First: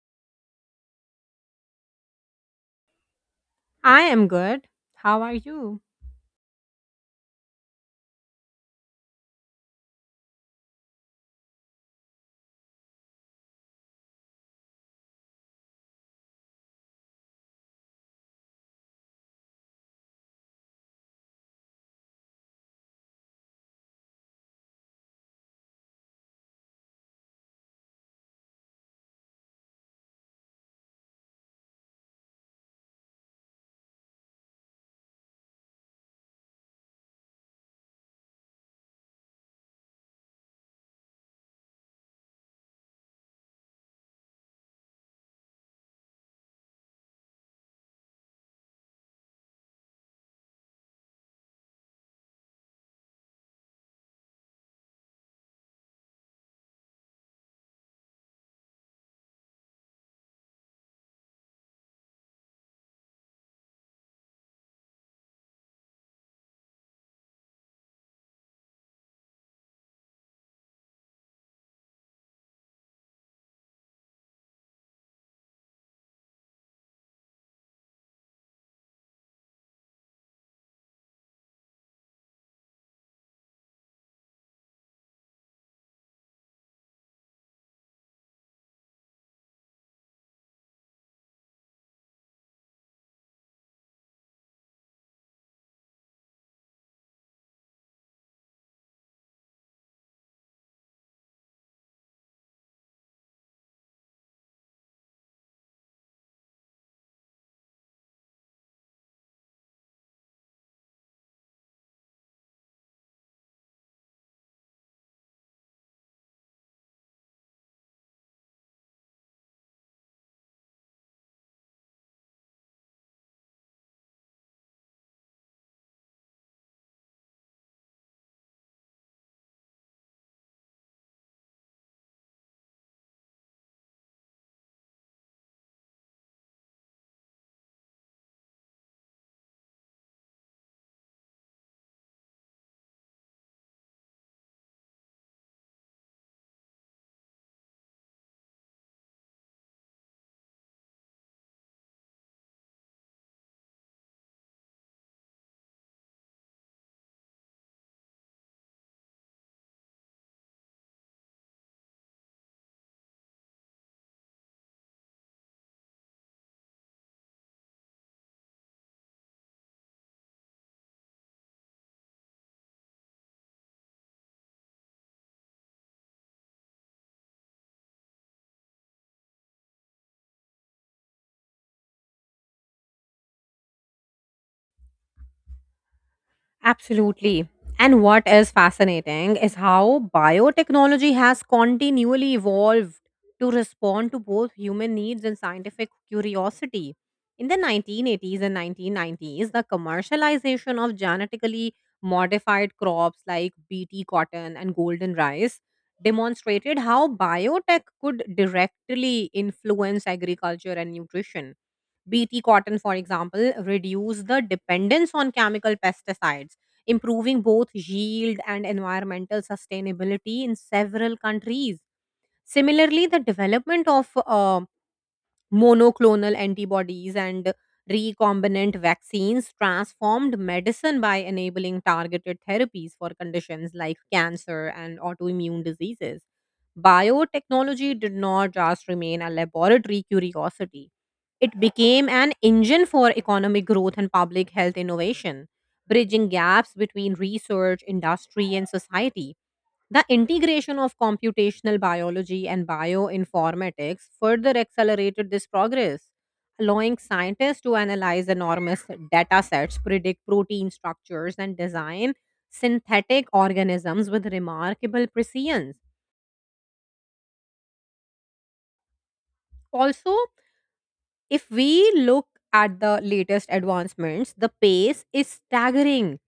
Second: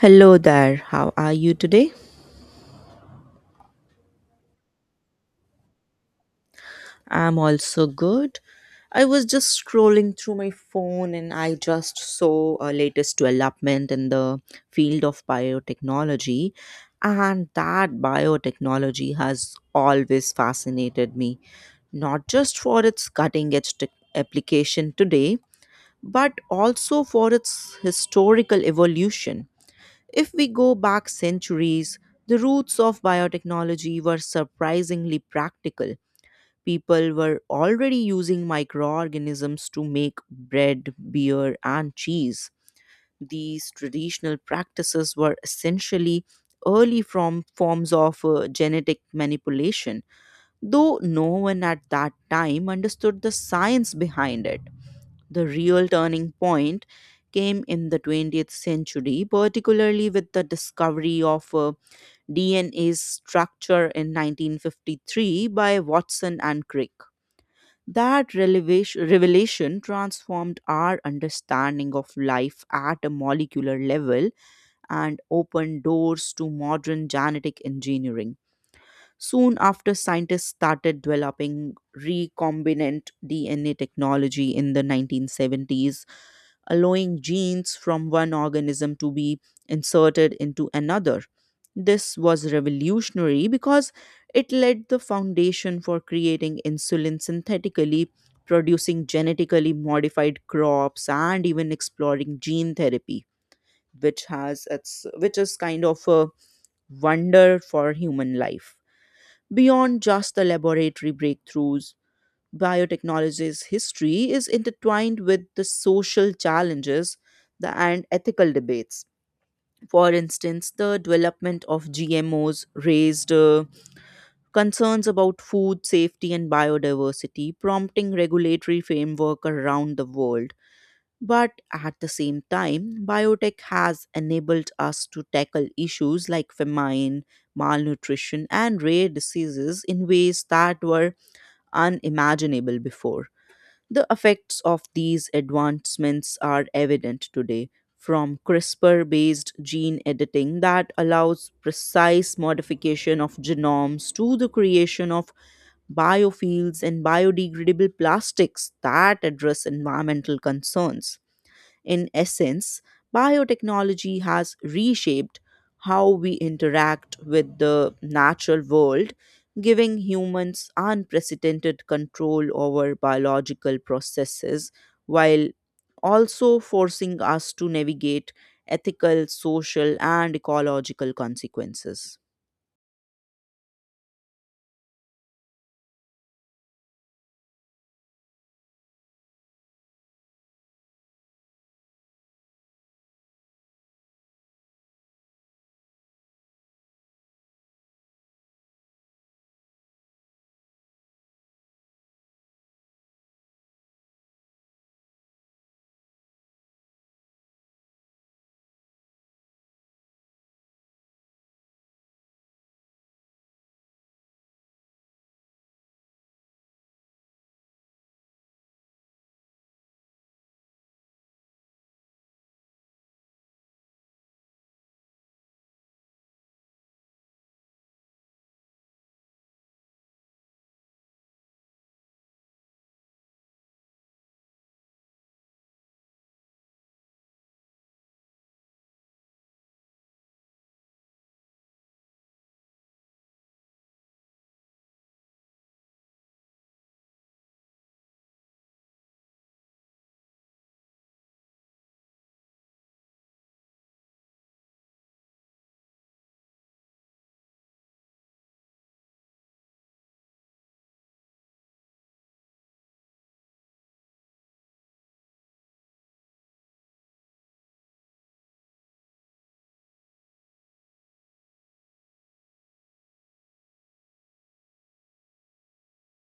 Hello there, how are you today? I am good. How are you? I'm also good. I was just scrolling through my phone and I just saw a latest development in the field of biotechnology, and that biotechnology has always fascinated me, not just for its cutting edge tech application today, but also for its historical evolution. If we go back centuries, the roots of biotechnology were surprisingly practical. People were already using microorganisms to make bread, beer, and cheese. These traditional practices were essentially early from forms of genetic manipulation, though no one at that time understood the science behind it. The real turning point came in the 20th century, particularly with the discovery of DNA's structure in 1953 by Watson and Crick. Revelation transformed our understanding of life at a molecular level and opened doors to modern genetic engineering. Soon after, scientists started developing recombinant DNA technology in the 1970s, allowing genes from one organism to be inserted into another. This was revolutionary because it laid the foundation for creating insulin synthetically, producing genetically modified crops, and even exploring gene therapy, which is kind of a wonder for human life. Beyond just the laboratory breakthroughs, biotechnology's history is intertwined with the social challenges and ethical debates. For instance, the development of GMOs raised concerns about food safety and biodiversity, prompting regulatory framework around the world. But at the same time, biotech has enabled us to tackle issues like famine, malnutrition, and rare diseases in ways that were unimaginable before. The effects of these advancements are evident today, from CRISPR based gene editing that allows precise modification of genomes to the creation of biofuels and biodegradable plastics that address environmental concerns. In essence, biotechnology has reshaped how we interact with the natural world, giving humans unprecedented control over biological processes while also forcing us to navigate ethical, social, and ecological consequences. Absolutely. And what is fascinating is how biotechnology has continually evolved to respond to both human needs and scientific curiosity. In the 1980s and 1990s, the commercialization of genetically modified crops like BT cotton and golden rice demonstrated how biotech could directly influence agriculture and nutrition. Bt cotton, for example, reduce the dependence on chemical pesticides, improving both yield and environmental sustainability in several countries. Similarly, the development of monoclonal antibodies and recombinant vaccines transformed medicine by enabling targeted therapies for conditions like cancer and autoimmune diseases. Biotechnology did not just remain a laboratory curiosity, it became an engine for economic growth and public health innovation, bridging gaps between research, industry, and society. The integration of computational biology and bioinformatics further accelerated this progress, allowing scientists to analyze enormous data sets, predict protein structures, and design synthetic organisms with remarkable precision. Also, if we look at the latest advancements, the pace is staggering.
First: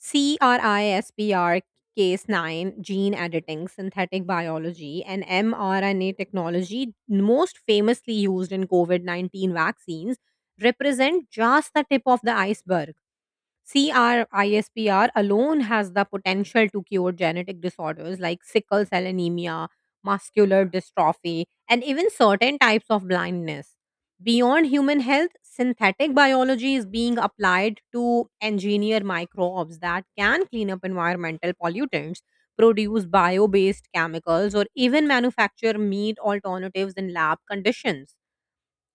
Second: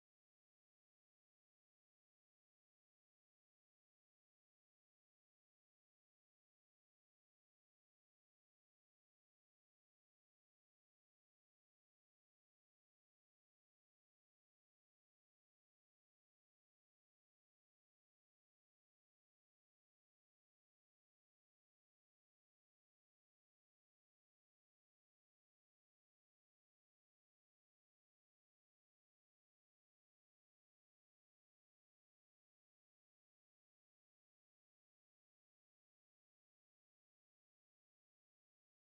CRISPR case 9, gene editing, synthetic biology, and mRNA technology, most famously used in COVID 19 vaccines, represent just the tip of the iceberg. CRISPR alone has the potential to cure genetic disorders like sickle cell anemia, muscular dystrophy, and even certain types of blindness. Beyond human health, synthetic biology is being applied to engineer microbes that can clean up environmental pollutants, produce bio based chemicals, or even manufacture meat alternatives in lab conditions.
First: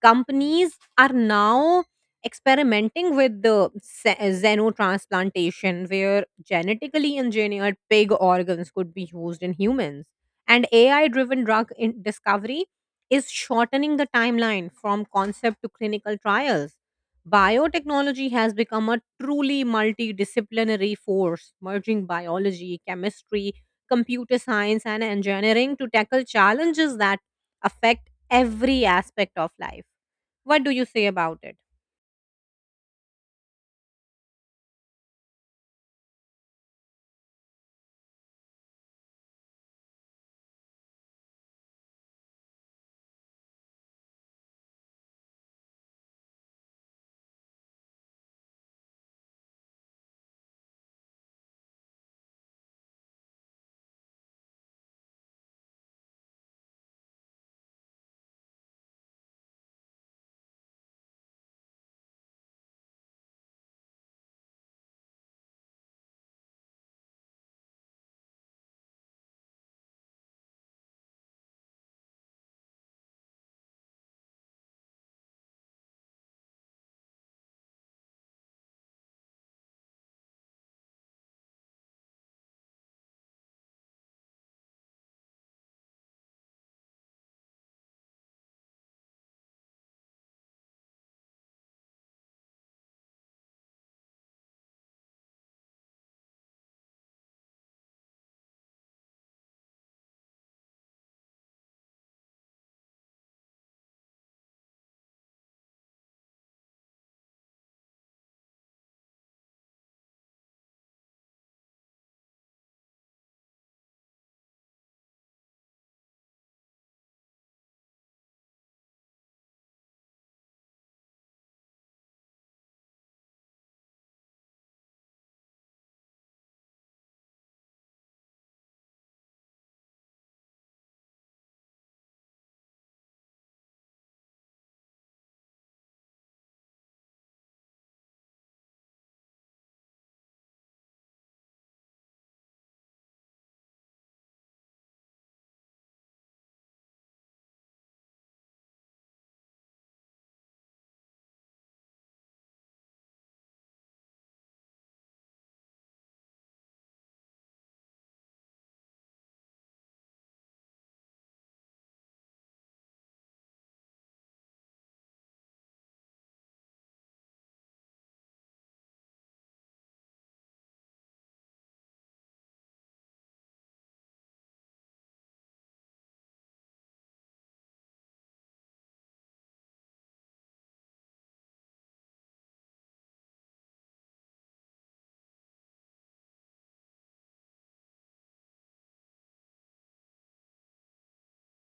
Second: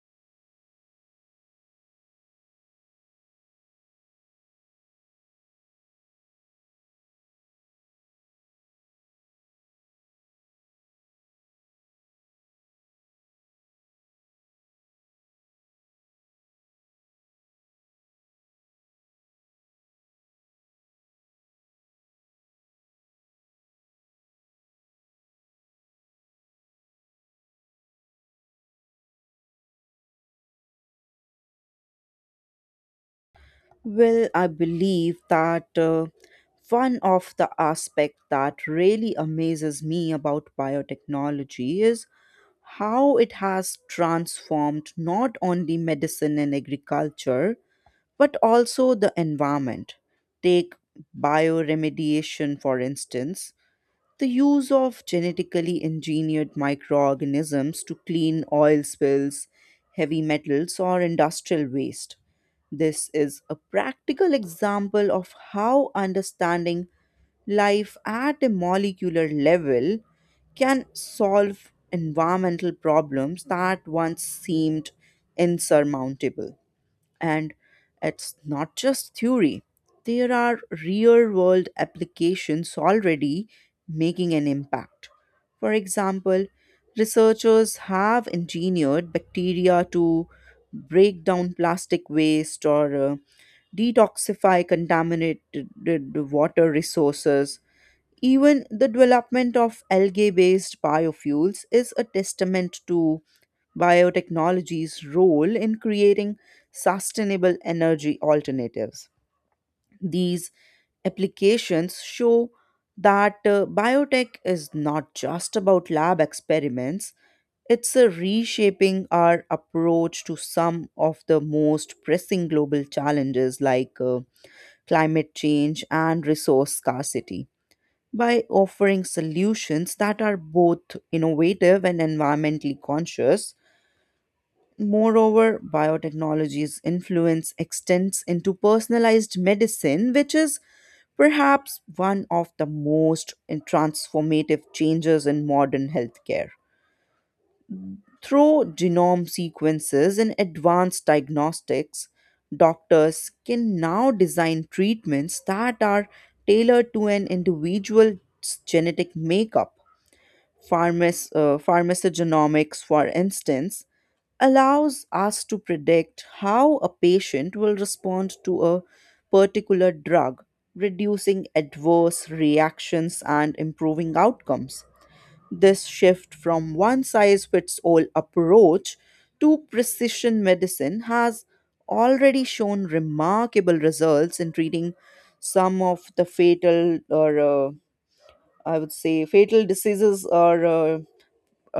Companies are now experimenting with xenotransplantation, where genetically engineered pig organs could be used in humans, and AI driven drug in discovery is shortening the timeline from concept to clinical trials. Biotechnology has become a truly multidisciplinary force, merging biology, chemistry, computer science, and engineering to tackle challenges that affect every aspect of life. What do you say about it? Well, I believe that one of the aspects that really amazes me about biotechnology is how it has transformed not only medicine and agriculture, but also the environment. Take bioremediation, for instance, the use of genetically engineered microorganisms to clean oil spills, heavy metals, or industrial waste. This is a practical example of how understanding life at a molecular level can solve environmental problems that once seemed insurmountable. And it's not just theory, there are real world applications already making an impact. For example, researchers have engineered bacteria to break down plastic waste or detoxify contaminated water resources. Even the development of algae based biofuels is a testament to biotechnology's role in creating sustainable energy alternatives. These applications show that biotech is not just about lab experiments, it's a reshaping our approach to some of the most pressing global challenges like climate change and resource scarcity by offering solutions that are both innovative and environmentally conscious. Moreover, biotechnology's influence extends into personalized medicine, which is perhaps one of the most transformative changes in modern healthcare. Through genome sequences and advanced diagnostics, doctors can now design treatments that are tailored to an individual's genetic makeup. Pharmacogenomics, for instance, allows us to predict how a patient will respond to a particular drug, reducing adverse reactions and improving outcomes. This shift from one size fits all approach to precision medicine has already shown remarkable results in treating some of the fatal or I would say fatal diseases or uh,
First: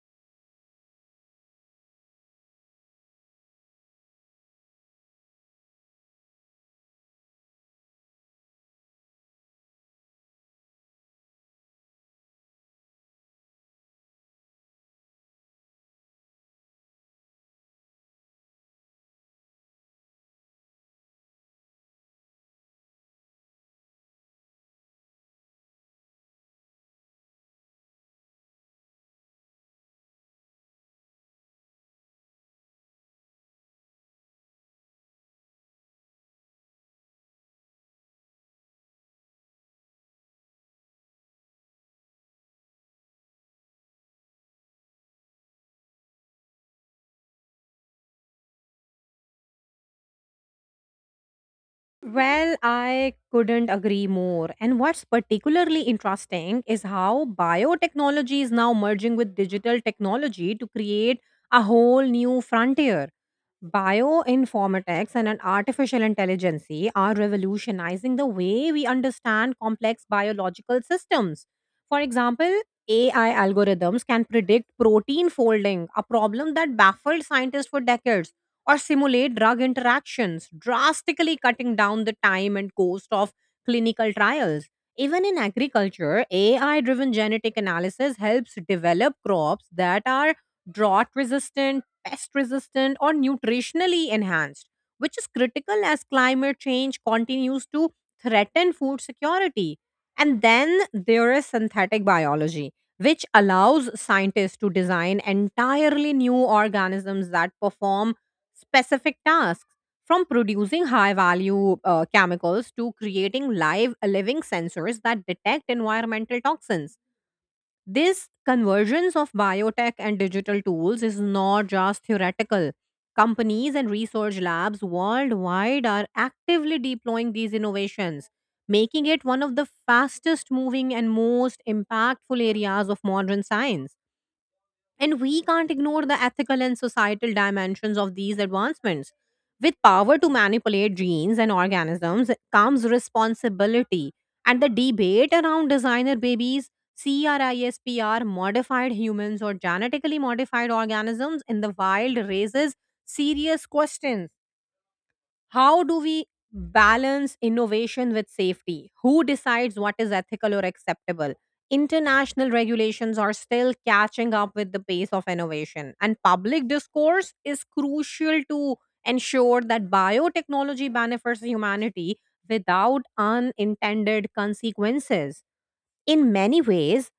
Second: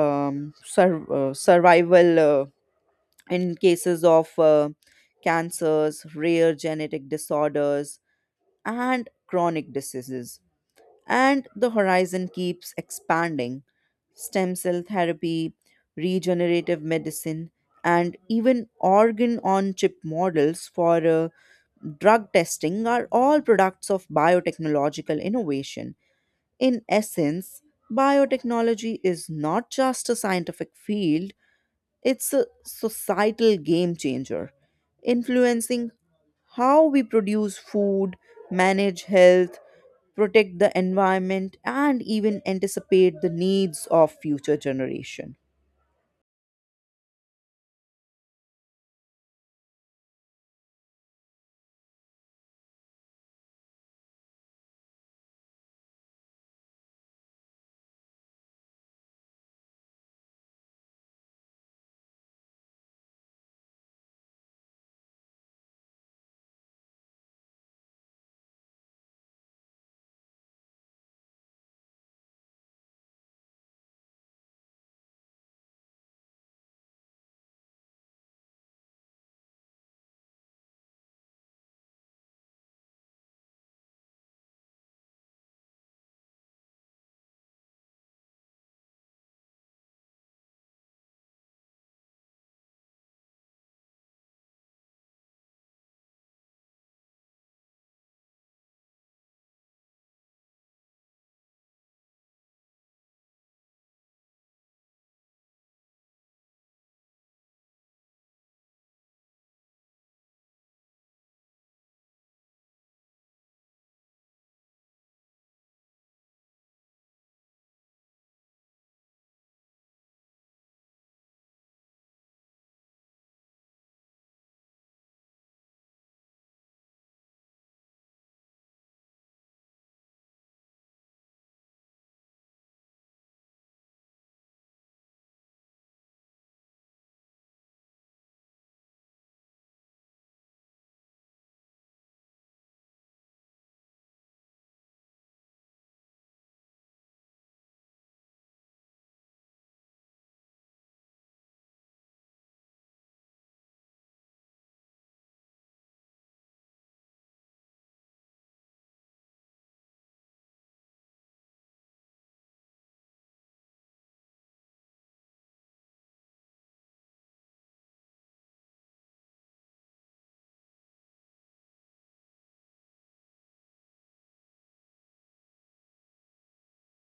um, sur- uh, survival in cases of cancers, rare genetic disorders, and chronic diseases. And the horizon keeps expanding. Stem cell therapy, regenerative medicine, and even organ on chip models for drug testing are all products of biotechnological innovation. In essence, biotechnology is not just a scientific field, it's a societal game changer, influencing how we produce food, manage health, protect the environment, and even anticipate the needs of future generation. Well, I couldn't agree more. And what's particularly interesting is how biotechnology is now merging with digital technology to create a whole new frontier. Bioinformatics and an artificial intelligence are revolutionizing the way we understand complex biological systems. For example, AI algorithms can predict protein folding, a problem that baffled scientists for decades, or simulate drug interactions, drastically cutting down the time and cost of clinical trials. Even in agriculture, AI driven genetic analysis helps develop crops that are drought resistant, pest resistant, or nutritionally enhanced, which is critical as climate change continues to threaten food security. And then there is synthetic biology, which allows scientists to design entirely new organisms that perform specific tasks, from producing high value chemicals to creating live living sensors that detect environmental toxins. This convergence of biotech and digital tools is not just theoretical. Companies and research labs worldwide are actively deploying these innovations, making it one of the fastest moving and most impactful areas of modern science. And we can't ignore the ethical and societal dimensions of these advancements. With power to manipulate genes and organisms comes responsibility. And the debate around designer babies, CRISPR, modified humans, or genetically modified organisms in the wild raises serious questions. How do we balance innovation with safety? Who decides what is ethical or acceptable? International regulations are still catching up with the pace of innovation, and public discourse is crucial to ensure that biotechnology benefits humanity without unintended consequences. In many ways,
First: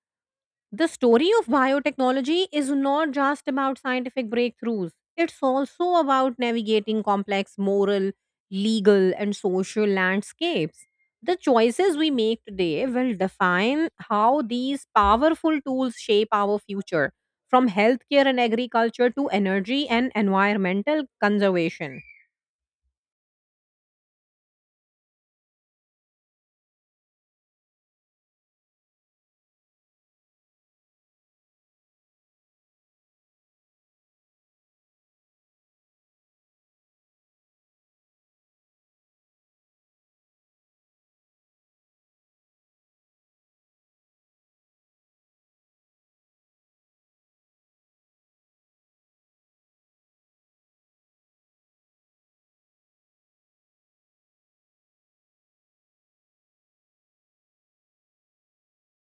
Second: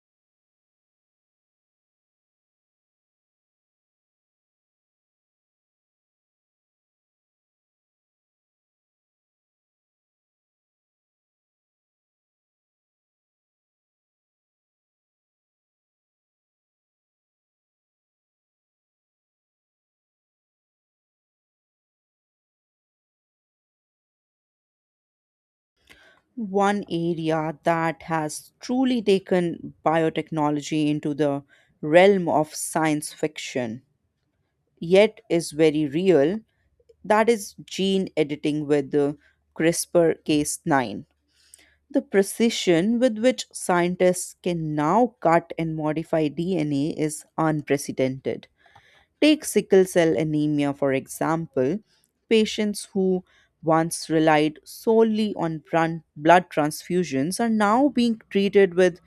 the story of biotechnology is not just about scientific breakthroughs, it's also about navigating complex moral, legal, and social landscapes. The choices we make today will define how these powerful tools shape our future, from healthcare and agriculture to energy and environmental conservation. One area that has truly taken biotechnology into the realm of science fiction, yet is very real, that is gene editing with the CRISPR Cas9. The precision with which scientists can now cut and modify DNA is unprecedented. Take sickle cell anemia, for example. Patients who once relied solely on blood transfusions are now being treated with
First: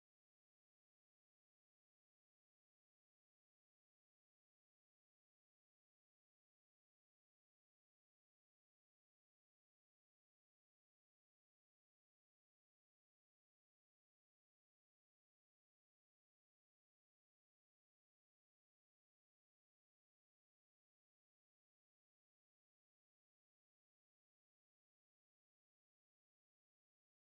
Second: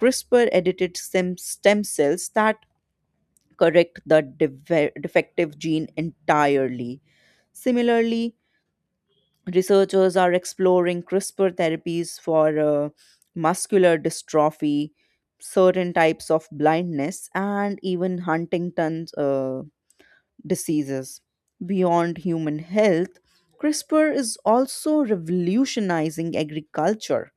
CRISPR edited stem cells that correct the defective gene entirely. Similarly, researchers are exploring CRISPR therapies for muscular dystrophy, certain types of blindness, and even Huntington's diseases. Beyond human health, CRISPR is also revolutionizing agriculture.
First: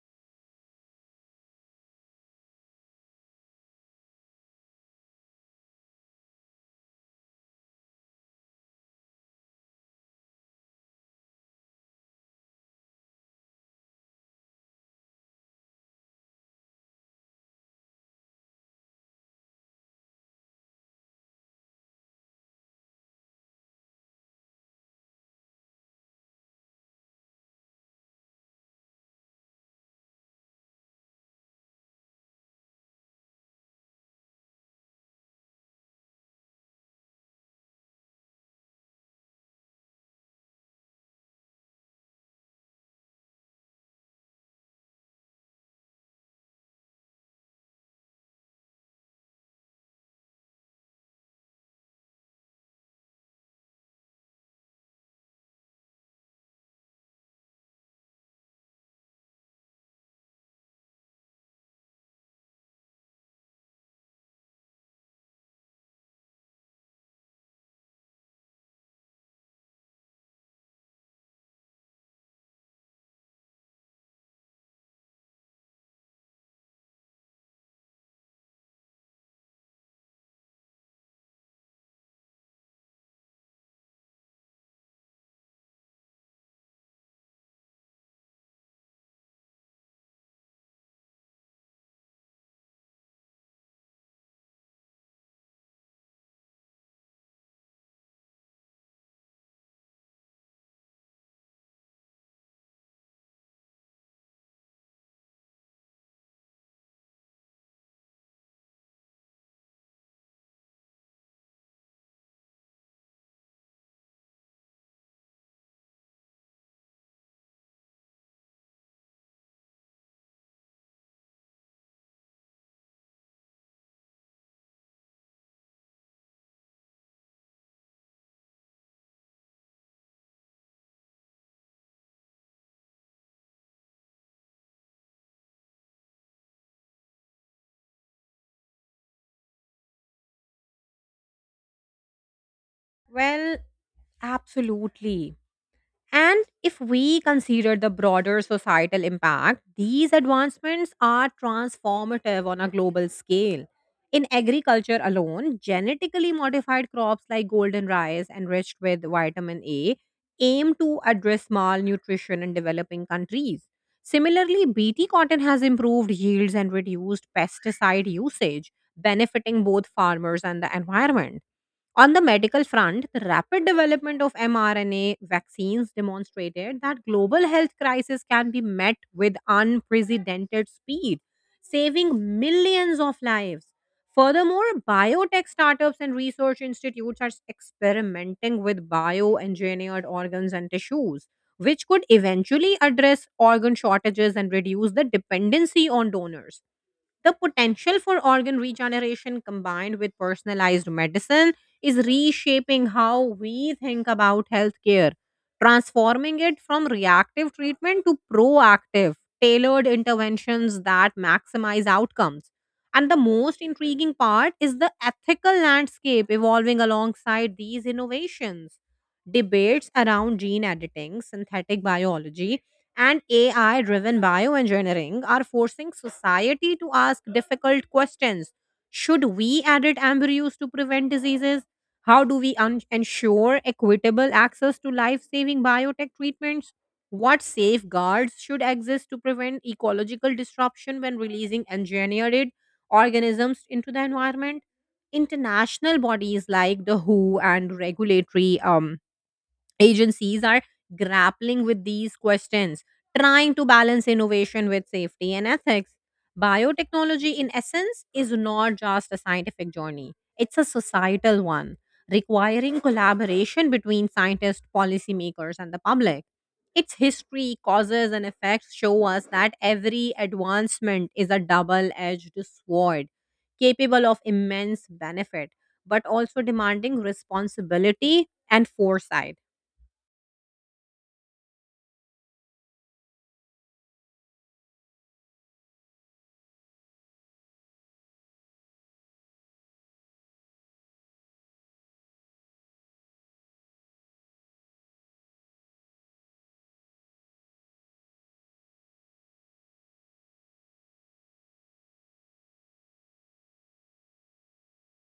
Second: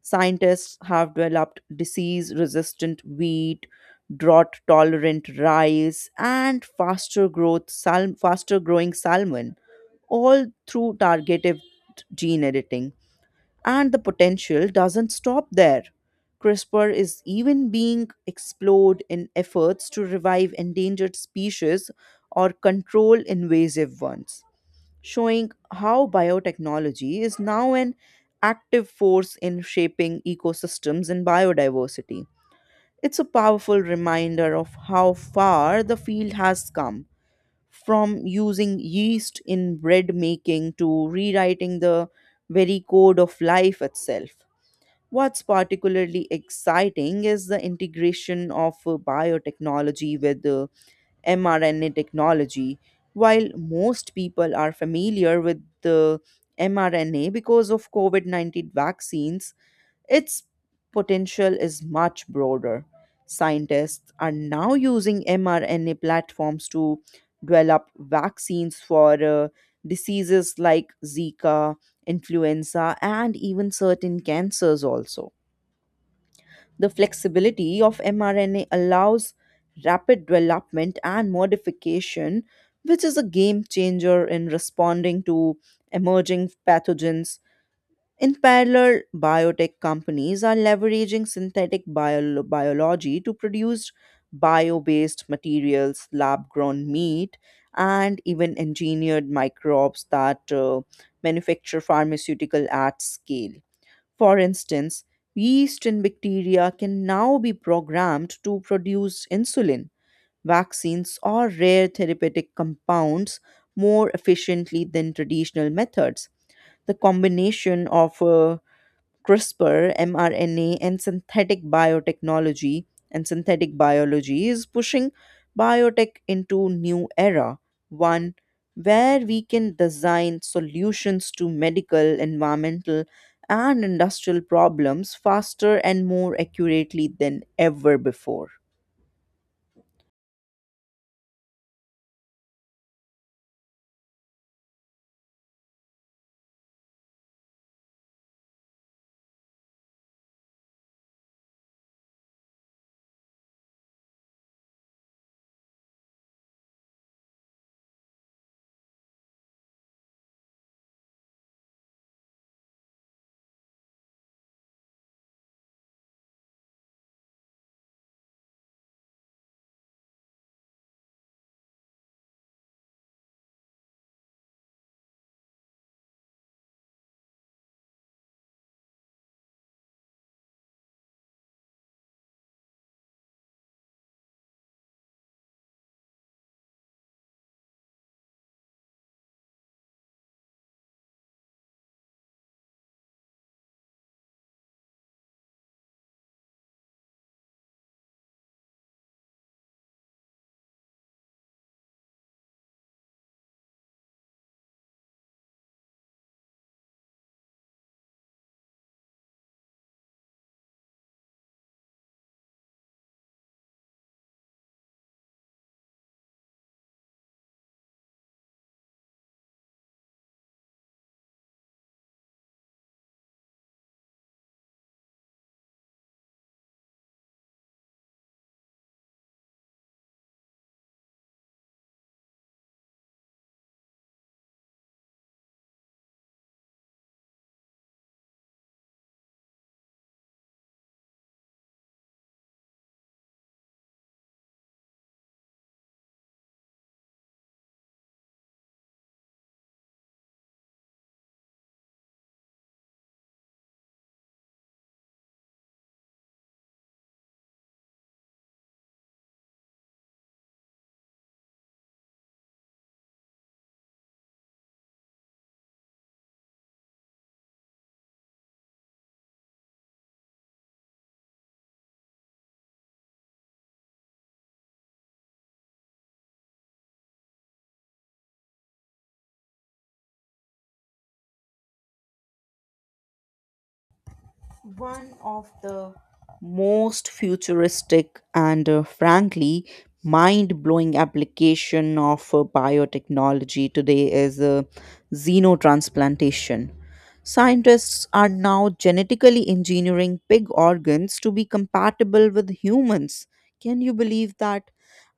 Scientists have developed disease resistant wheat, drought tolerant rice, and faster growing salmon, all through targeted gene editing. And the potential doesn't stop there. CRISPR is even being explored in efforts to revive endangered species or control invasive ones, showing how biotechnology is now an active force in shaping ecosystems and biodiversity. It's a powerful reminder of how far the field has come from using yeast in bread making to rewriting the very code of life itself. What's particularly exciting is the integration of biotechnology with mRNA technology. While most people are familiar with the mRNA because of COVID 19 vaccines, its potential is much broader. Scientists are now using mRNA platforms to develop vaccines for diseases like Zika, influenza, and even certain cancers also. The flexibility of mRNA allows rapid development and modification, which is a game changer in responding to emerging pathogens. In parallel, biotech companies are leveraging biology to produce bio based materials, lab grown meat, and even engineered microbes that manufacture pharmaceutical at scale. For instance, yeast and bacteria can now be programmed to produce insulin, vaccines, or rare therapeutic compounds more efficiently than traditional methods. The combination of CRISPR, mRNA, and synthetic biology is pushing biotech into new era, one where we can design solutions to medical, environmental, and industrial problems faster and more accurately than ever before. Well, absolutely. And if we consider the broader societal impact, these advancements are transformative on a global scale. In agriculture alone, genetically modified crops like golden rice, enriched with vitamin A, aim to address malnutrition in developing countries. Similarly, BT cotton has improved yields and reduced pesticide usage, benefiting both farmers and the environment. On the medical front, the rapid development of mRNA vaccines demonstrated that global health crisis can be met with unprecedented speed, saving millions of lives. Furthermore, biotech startups and research institutes are experimenting with bioengineered organs and tissues, which could eventually address organ shortages and reduce the dependency on donors. The potential for organ regeneration combined with personalized medicine is reshaping how we think about healthcare, transforming it from reactive treatment to proactive, tailored interventions that maximize outcomes. And the most intriguing part is the ethical landscape evolving alongside these innovations. Debates around gene editing, synthetic biology, and AI driven bioengineering are forcing society to ask difficult questions. Should we edit embryos to prevent diseases? How do we un- ensure equitable access to life saving biotech treatments? What safeguards should exist to prevent ecological disruption when releasing engineered organisms into the environment? International bodies like the WHO and regulatory agencies are grappling with these questions, trying to balance innovation with safety and ethics. Biotechnology, in essence, is not just a scientific journey, it's a societal one, requiring collaboration between scientists, policymakers, and the public. Its history, causes, and effects show us that every advancement is a double edged sword, capable of immense benefit, but also demanding responsibility and foresight. One of the most futuristic and frankly mind-blowing application of biotechnology today is xenotransplantation. Scientists are now genetically engineering pig organs to be compatible with humans. Can you believe that?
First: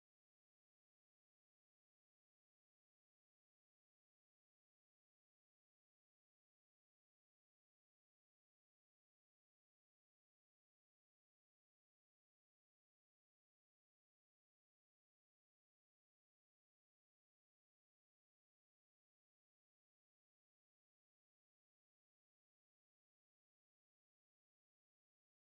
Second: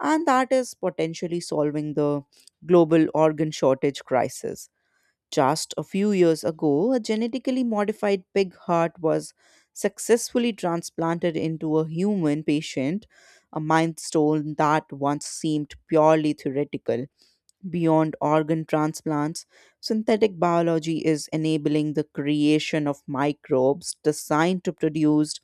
And that is potentially solving the global organ shortage crisis. Just a few years ago, a genetically modified pig heart was successfully transplanted into a human patient, a milestone that once seemed purely theoretical. Beyond organ transplants, synthetic biology is enabling the creation of microbes designed to produce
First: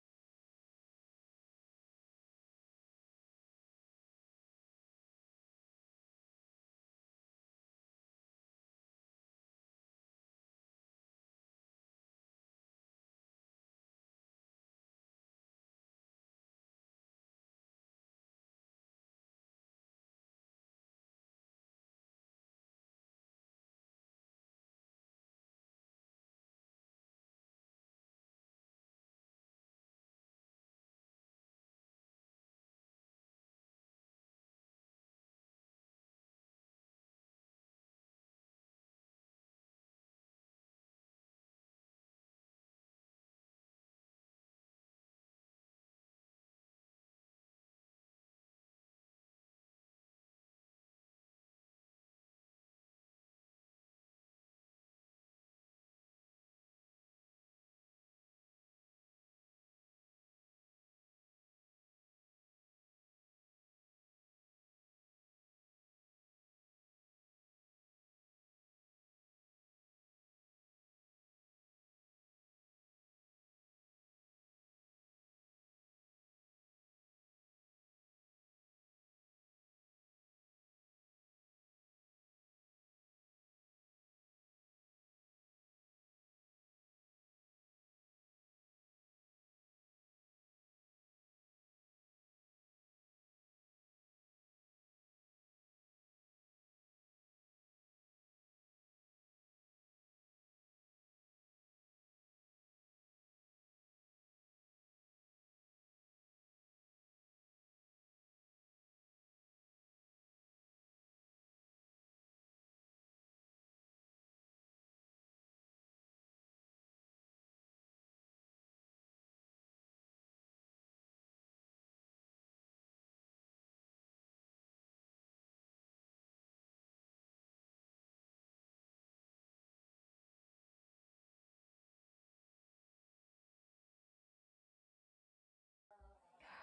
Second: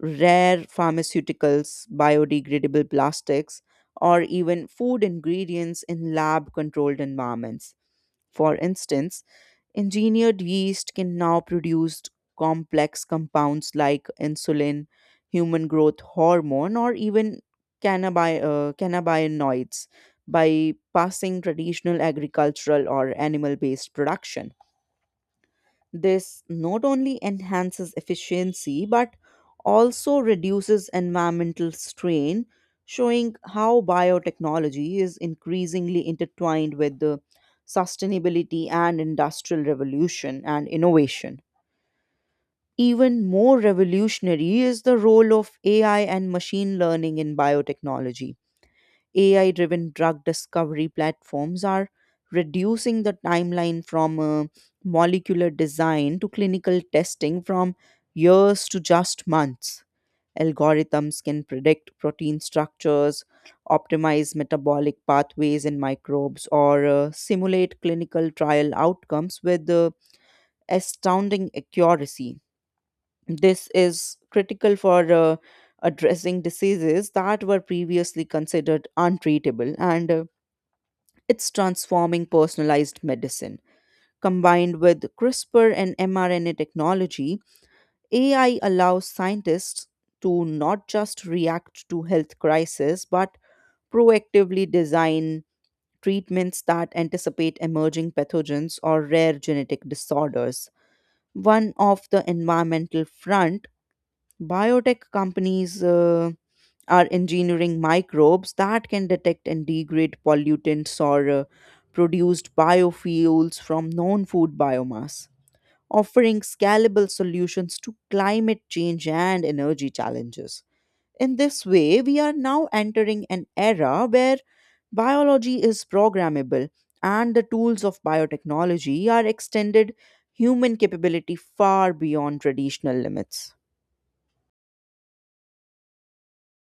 rare pharmaceuticals, biodegradable plastics, or even food ingredients in lab controlled environments. For instance, engineered yeast can now produce complex compounds like insulin, human growth hormone, or even cannabinoids by passing traditional agricultural or animal based production. This not only enhances efficiency but also reduces environmental strain, showing how biotechnology is increasingly intertwined with the sustainability and industrial revolution and innovation. Even more revolutionary is the role of AI and machine learning in biotechnology. AI driven drug discovery platforms are reducing the timeline from molecular design to clinical testing from years to just months. Algorithms can predict protein structures, optimize metabolic pathways in microbes, or simulate clinical trial outcomes with astounding accuracy. This is critical for addressing diseases that were previously considered untreatable and it's transforming personalized medicine. Combined with CRISPR and mRNA technology, AI allows scientists to not just react to health crises, but proactively design treatments that anticipate emerging pathogens or rare genetic disorders. One of the environmental front, biotech companies are engineering microbes that can detect and degrade pollutants or produced biofuels from non food biomass, offering scalable solutions to climate change and energy challenges. In this way, we are now entering an era where biology is programmable and the tools of biotechnology are extended human capability far beyond traditional limits.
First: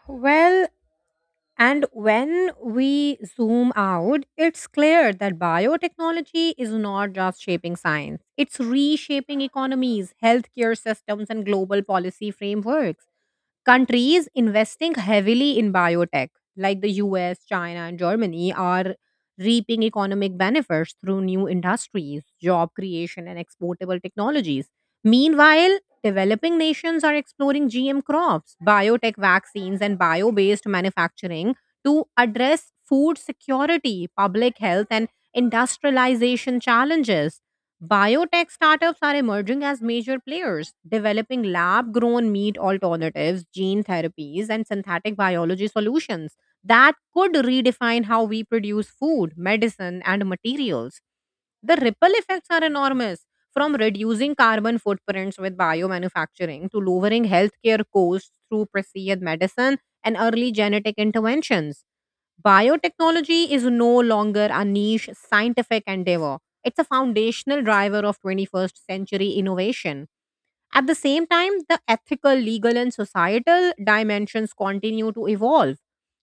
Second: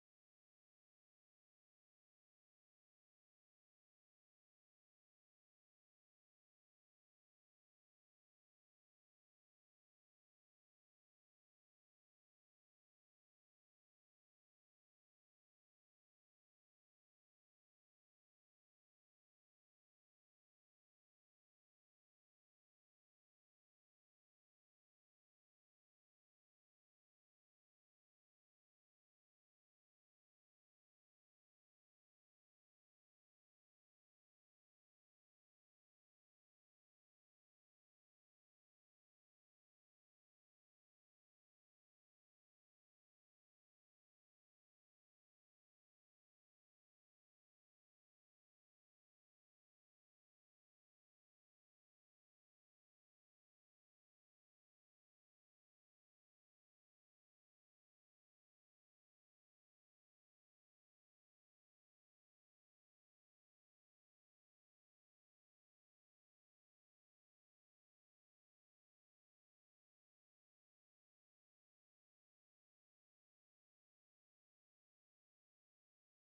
Well, and when we zoom out, it's clear that biotechnology is not just shaping science, it's reshaping economies, healthcare systems, and global policy frameworks. Countries investing heavily in biotech, like the US, China, and Germany, are reaping economic benefits through new industries, job creation, and exportable technologies. Meanwhile, developing nations are exploring GM crops, biotech vaccines, and bio based manufacturing to address food security, public health, and industrialization challenges. Biotech startups are emerging as major players, developing lab grown meat alternatives, gene therapies, and synthetic biology solutions that could redefine how we produce food, medicine, and materials. The ripple effects are enormous, from reducing carbon footprints with biomanufacturing to lowering healthcare costs through precision medicine and early genetic interventions. Biotechnology is no longer a niche scientific endeavor. It's a foundational driver of 21st century innovation. At the same time, the ethical, legal, and societal dimensions continue to evolve.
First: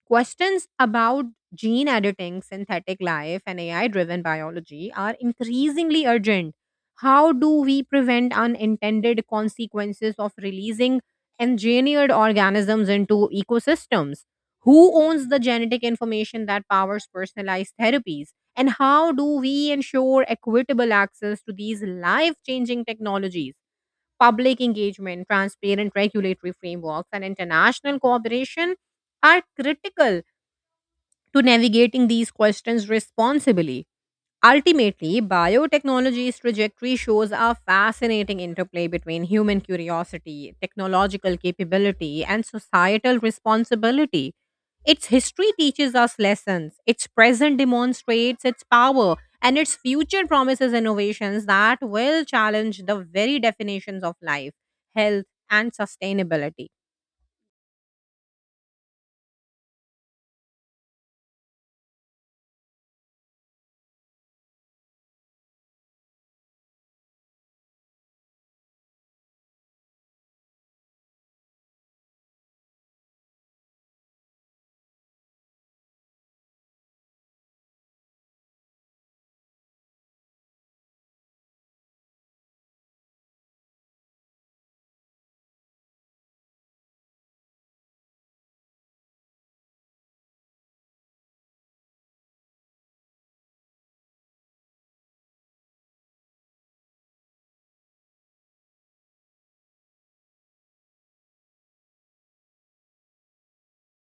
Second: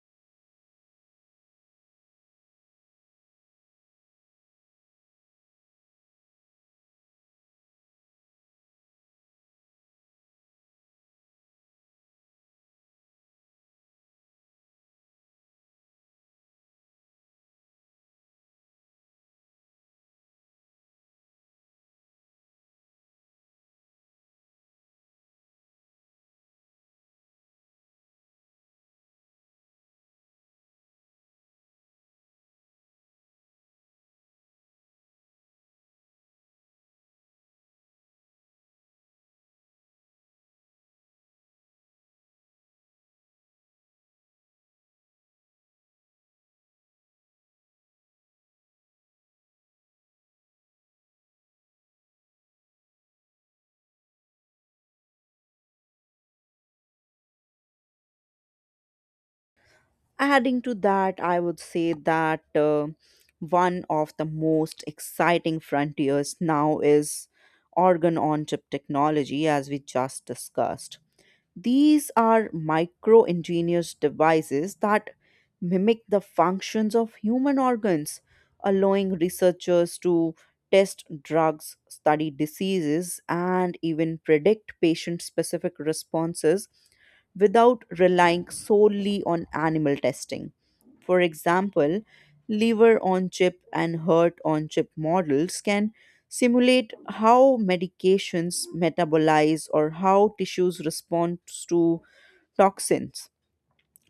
Questions about gene editing, synthetic life, and AI driven biology are increasingly urgent. How do we prevent unintended consequences of releasing engineered organisms into ecosystems? Who owns the genetic information that powers personalized therapies? And how do we ensure equitable access to these life changing technologies? Public engagement, transparent regulatory frameworks, and international cooperation are critical to navigating these questions responsibly. Ultimately, biotechnology's trajectory shows a fascinating interplay between human curiosity, technological capability, and societal responsibility. Its history teaches us lessons, its present demonstrates its power, and its future promises innovations that will challenge the very definitions of life, health, and sustainability. Adding to that, I would say that one of the most exciting frontiers now is organ on chip technology. As we just discussed, these are micro ingenious devices that mimic the functions of human organs, allowing researchers to test drugs, study diseases, and even predict patient specific responses without relying solely on animal testing. For example, liver on chip and heart on chip models can simulate how medications metabolize or how tissues respond to toxins,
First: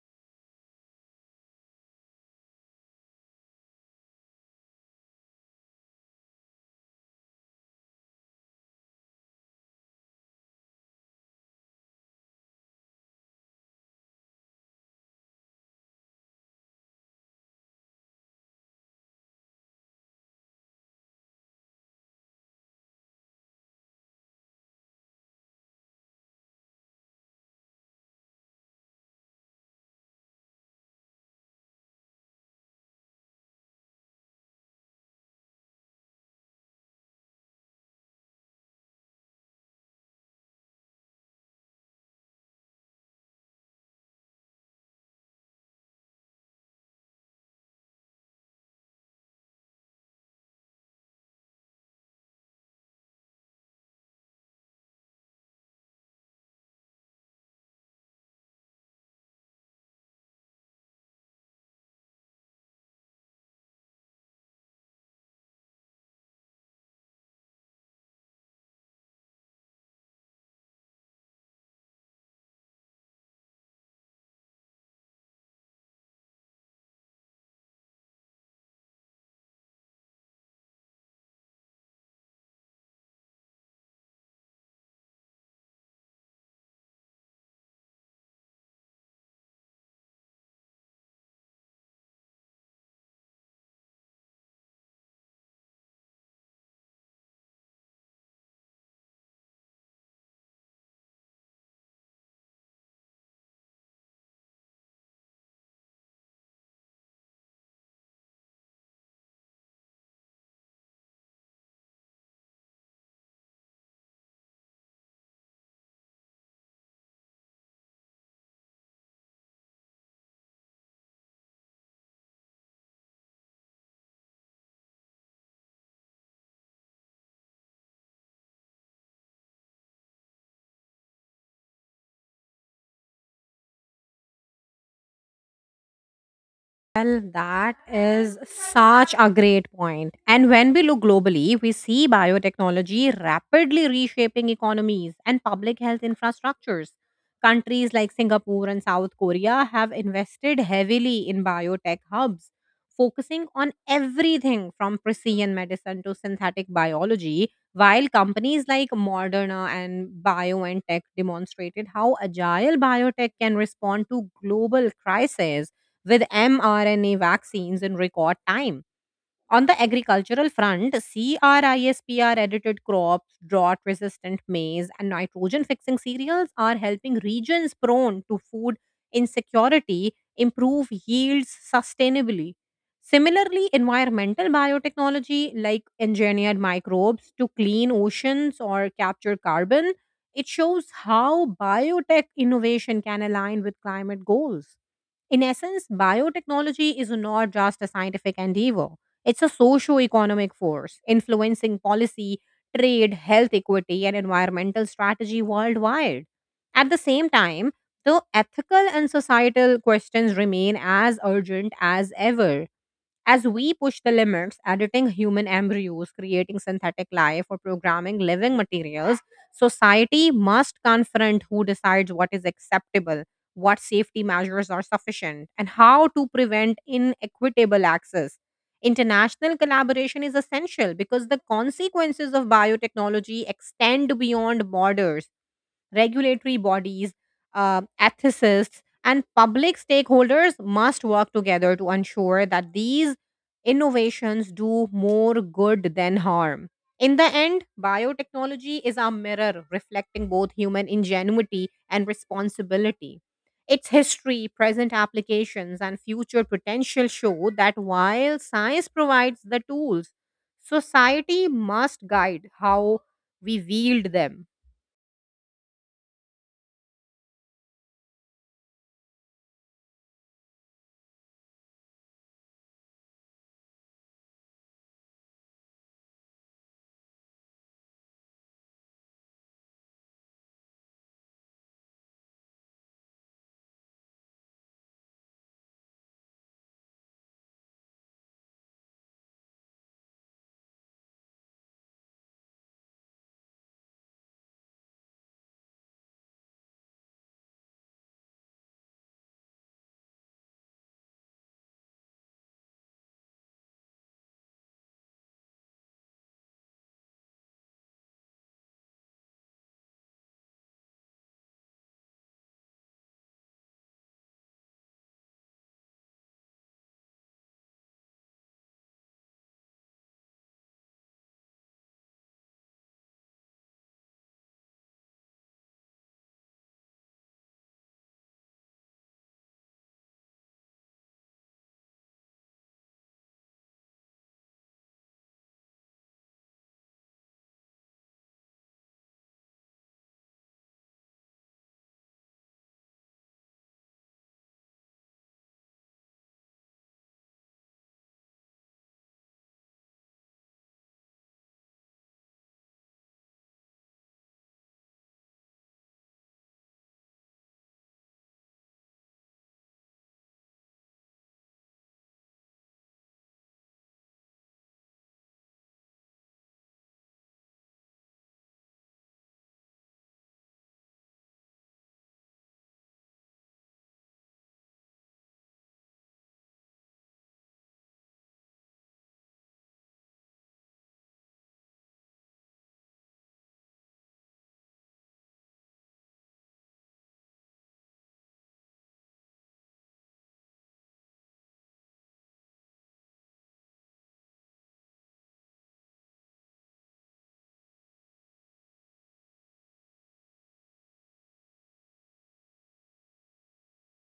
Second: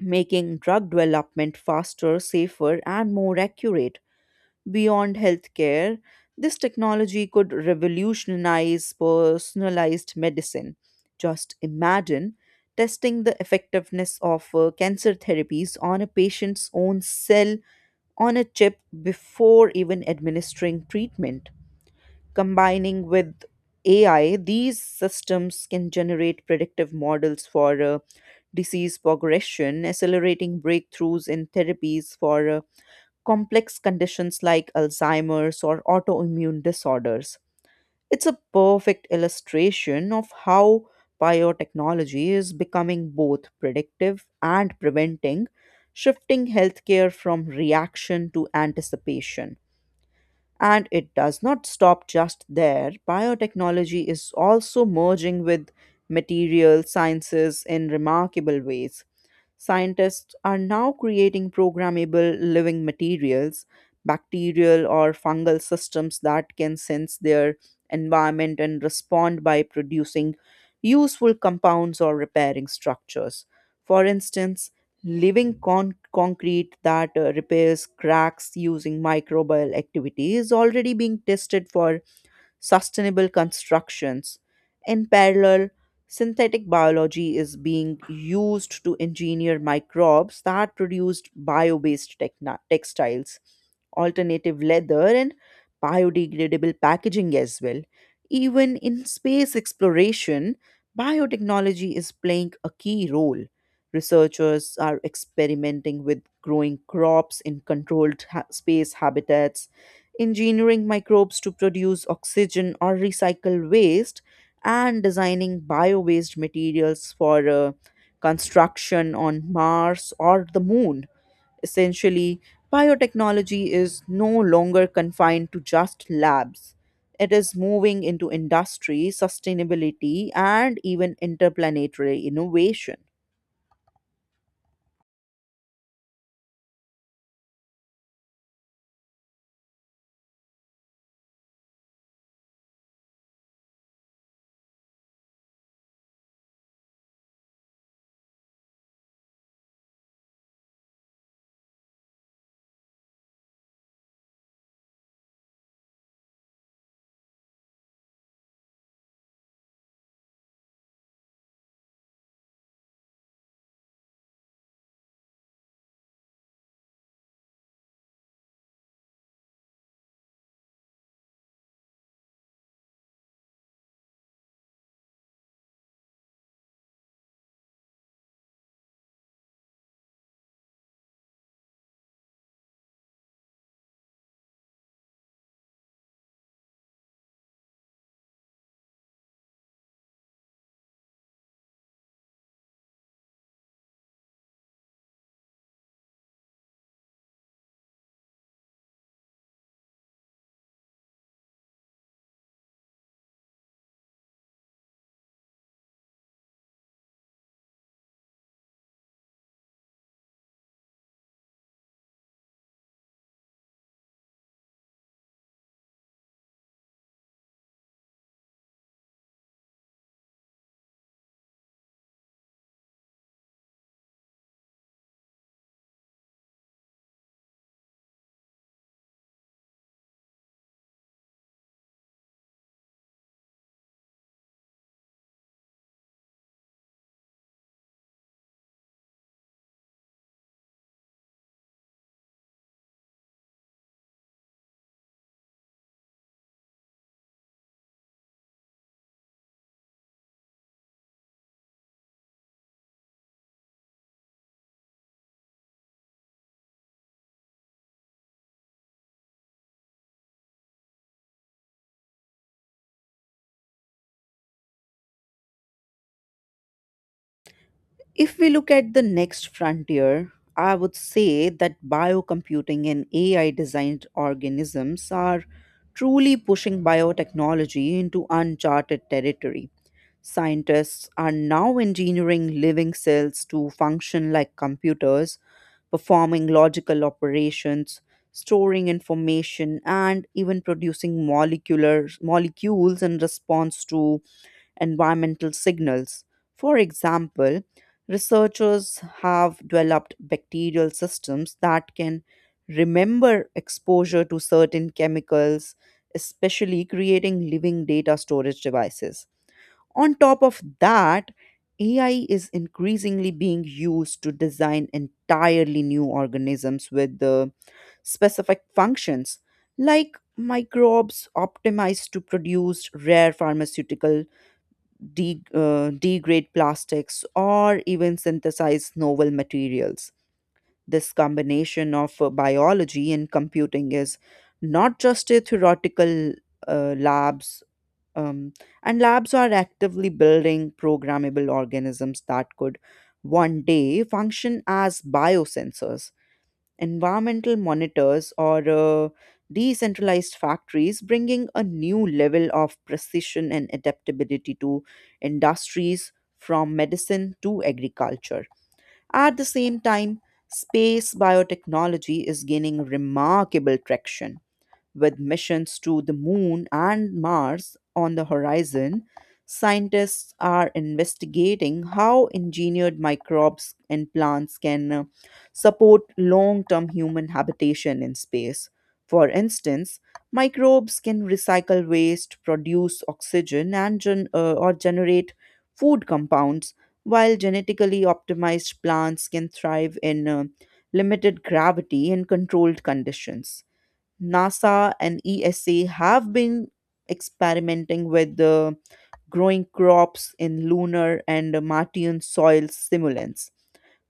making drug development faster, safer, and more accurate. Beyond healthcare, this technology could revolutionize personalized medicine. Just imagine testing the effectiveness of cancer therapies on a patient's own cell on a chip before even administering treatment, combining with AI, these systems can generate predictive models for disease progression, accelerating breakthroughs in therapies for complex conditions like Alzheimer's or autoimmune disorders. It's a perfect illustration of how biotechnology is becoming both predictive and preventing, shifting healthcare from reaction to anticipation. And it does not stop just there. Biotechnology is also merging with material sciences in remarkable ways. Scientists are now creating programmable living materials, bacterial or fungal systems that can sense their environment and respond by producing useful compounds or repairing structures. For instance, concrete that repairs cracks using microbial activity is already being tested for sustainable constructions. In parallel, synthetic biology is being used to engineer microbes that produce bio based textiles, alternative leather, and biodegradable packaging as well. Even in space exploration, biotechnology is playing a key role. Researchers are experimenting with growing crops in space habitats, engineering microbes to produce oxygen or recycle waste, and designing bio waste materials for construction on Mars or the moon. Essentially, biotechnology is no longer confined to just labs. It is moving into industry, sustainability, and even interplanetary innovation. Well, that is such a great point. And when we look globally, we see biotechnology rapidly reshaping economies and public health infrastructures. Countries like Singapore and South Korea have invested heavily in biotech hubs, focusing on everything from precision medicine to synthetic biology, while companies like Moderna and BioNTech demonstrated how agile biotech can respond to global crises with mRNA vaccines in record time. On the agricultural front, CRISPR edited crops, drought resistant maize, and nitrogen fixing cereals are helping regions prone to food insecurity improve yields sustainably. Similarly, environmental biotechnology, like engineered microbes to clean oceans or capture carbon, it shows how biotech innovation can align with climate goals. In essence, biotechnology is not just a scientific endeavor, it's a socio economic force influencing policy, trade, health equity, and environmental strategy worldwide. At the same time, the ethical and societal questions remain as urgent as ever. As we push the limits, editing human embryos, creating synthetic life, or programming living materials, society must confront who decides what is acceptable, what safety measures are sufficient, and how to prevent inequitable access. International collaboration is essential because the consequences of biotechnology extend beyond borders. Regulatory bodies, ethicists, and public stakeholders must work together to ensure that these innovations do more good than harm. In the end, biotechnology is a mirror reflecting both human ingenuity and responsibility. Its history, present applications, and future potential show that while science provides the tools, society must guide how we wield them. If we look at the next frontier, I would say that biocomputing and AI designed organisms are truly pushing biotechnology into uncharted territory. Scientists are now engineering living cells to function like computers, performing logical operations, storing information, and even producing molecular molecules in response to environmental signals. For example, researchers have developed bacterial systems that can remember exposure to certain chemicals, especially creating living data storage devices. On top of that, AI is increasingly being used to design entirely new organisms with the specific functions, like microbes optimized to produce rare pharmaceutical degrade plastics, or even synthesize novel materials. This combination of biology and computing is not just a theoretical uh, labs, um, and labs are actively building programmable organisms that could one day function as biosensors environmental monitors, or decentralized factories, bringing a new level of precision and adaptability to industries from medicine to agriculture. At the same time, space biotechnology is gaining remarkable traction with missions to the moon and Mars on the horizon, scientists are investigating how engineered microbes and plants can support long term human habitation in space. For instance, microbes can recycle waste, produce oxygen, or generate food compounds, while genetically optimized plants can thrive in limited gravity and controlled conditions. NASA and ESA have been experimenting with growing crops in lunar and Martian soil simulants,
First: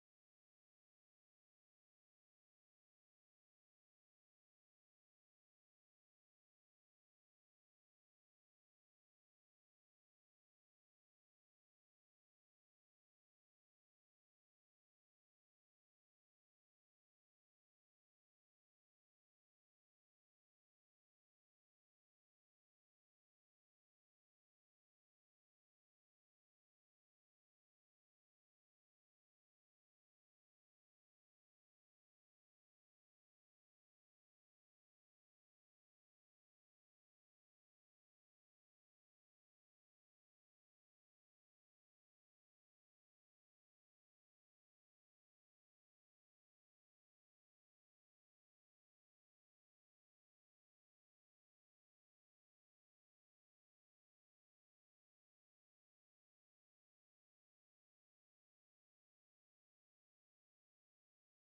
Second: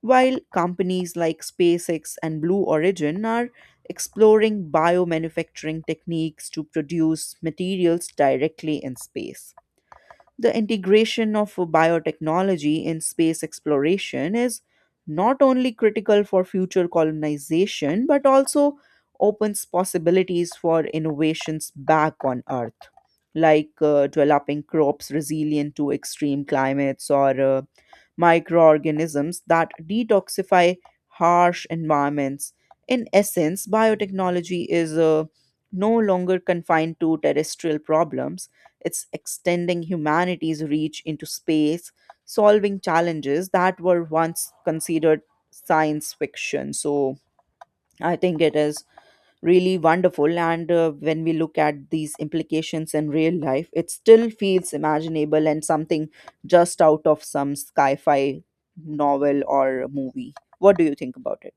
while companies like SpaceX and Blue Origin are exploring biomanufacturing techniques to produce materials directly in space. The integration of biotechnology in space exploration is not only critical for future colonization but also opens possibilities for innovations back on Earth, like developing crops resilient to extreme climates or microorganisms that detoxify harsh environments. In essence, biotechnology is no longer confined to terrestrial problems, it's extending humanity's reach into space, solving challenges that were once considered science fiction. So, I think it is really wonderful. And when we look at these implications in real life, it still feels imaginable and something just out of some sci fi novel or movie. What do you think about it?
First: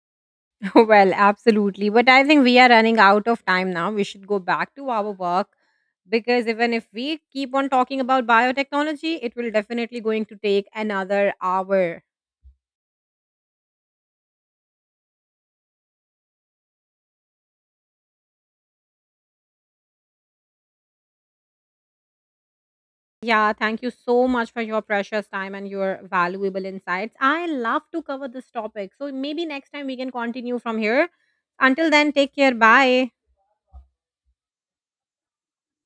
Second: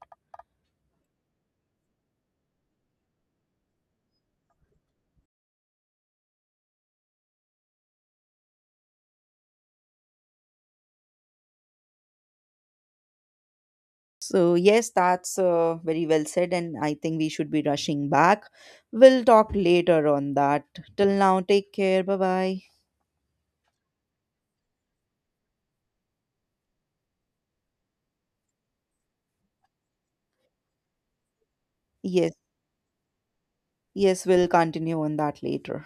Well, absolutely. But I think we are running out of time now. We should go back to our work because even if we keep on talking about biotechnology, it will definitely going to take another hour. So, yes, that's very well said, and I think we should be rushing back. We'll talk later on that. Till now, take care. Bye bye. Yeah, thank you so much for your precious time and your valuable insights. I love to cover this topic. So maybe next time we can continue from here. Until then, Yes, take care. Bye. yes, we'll continue on that later.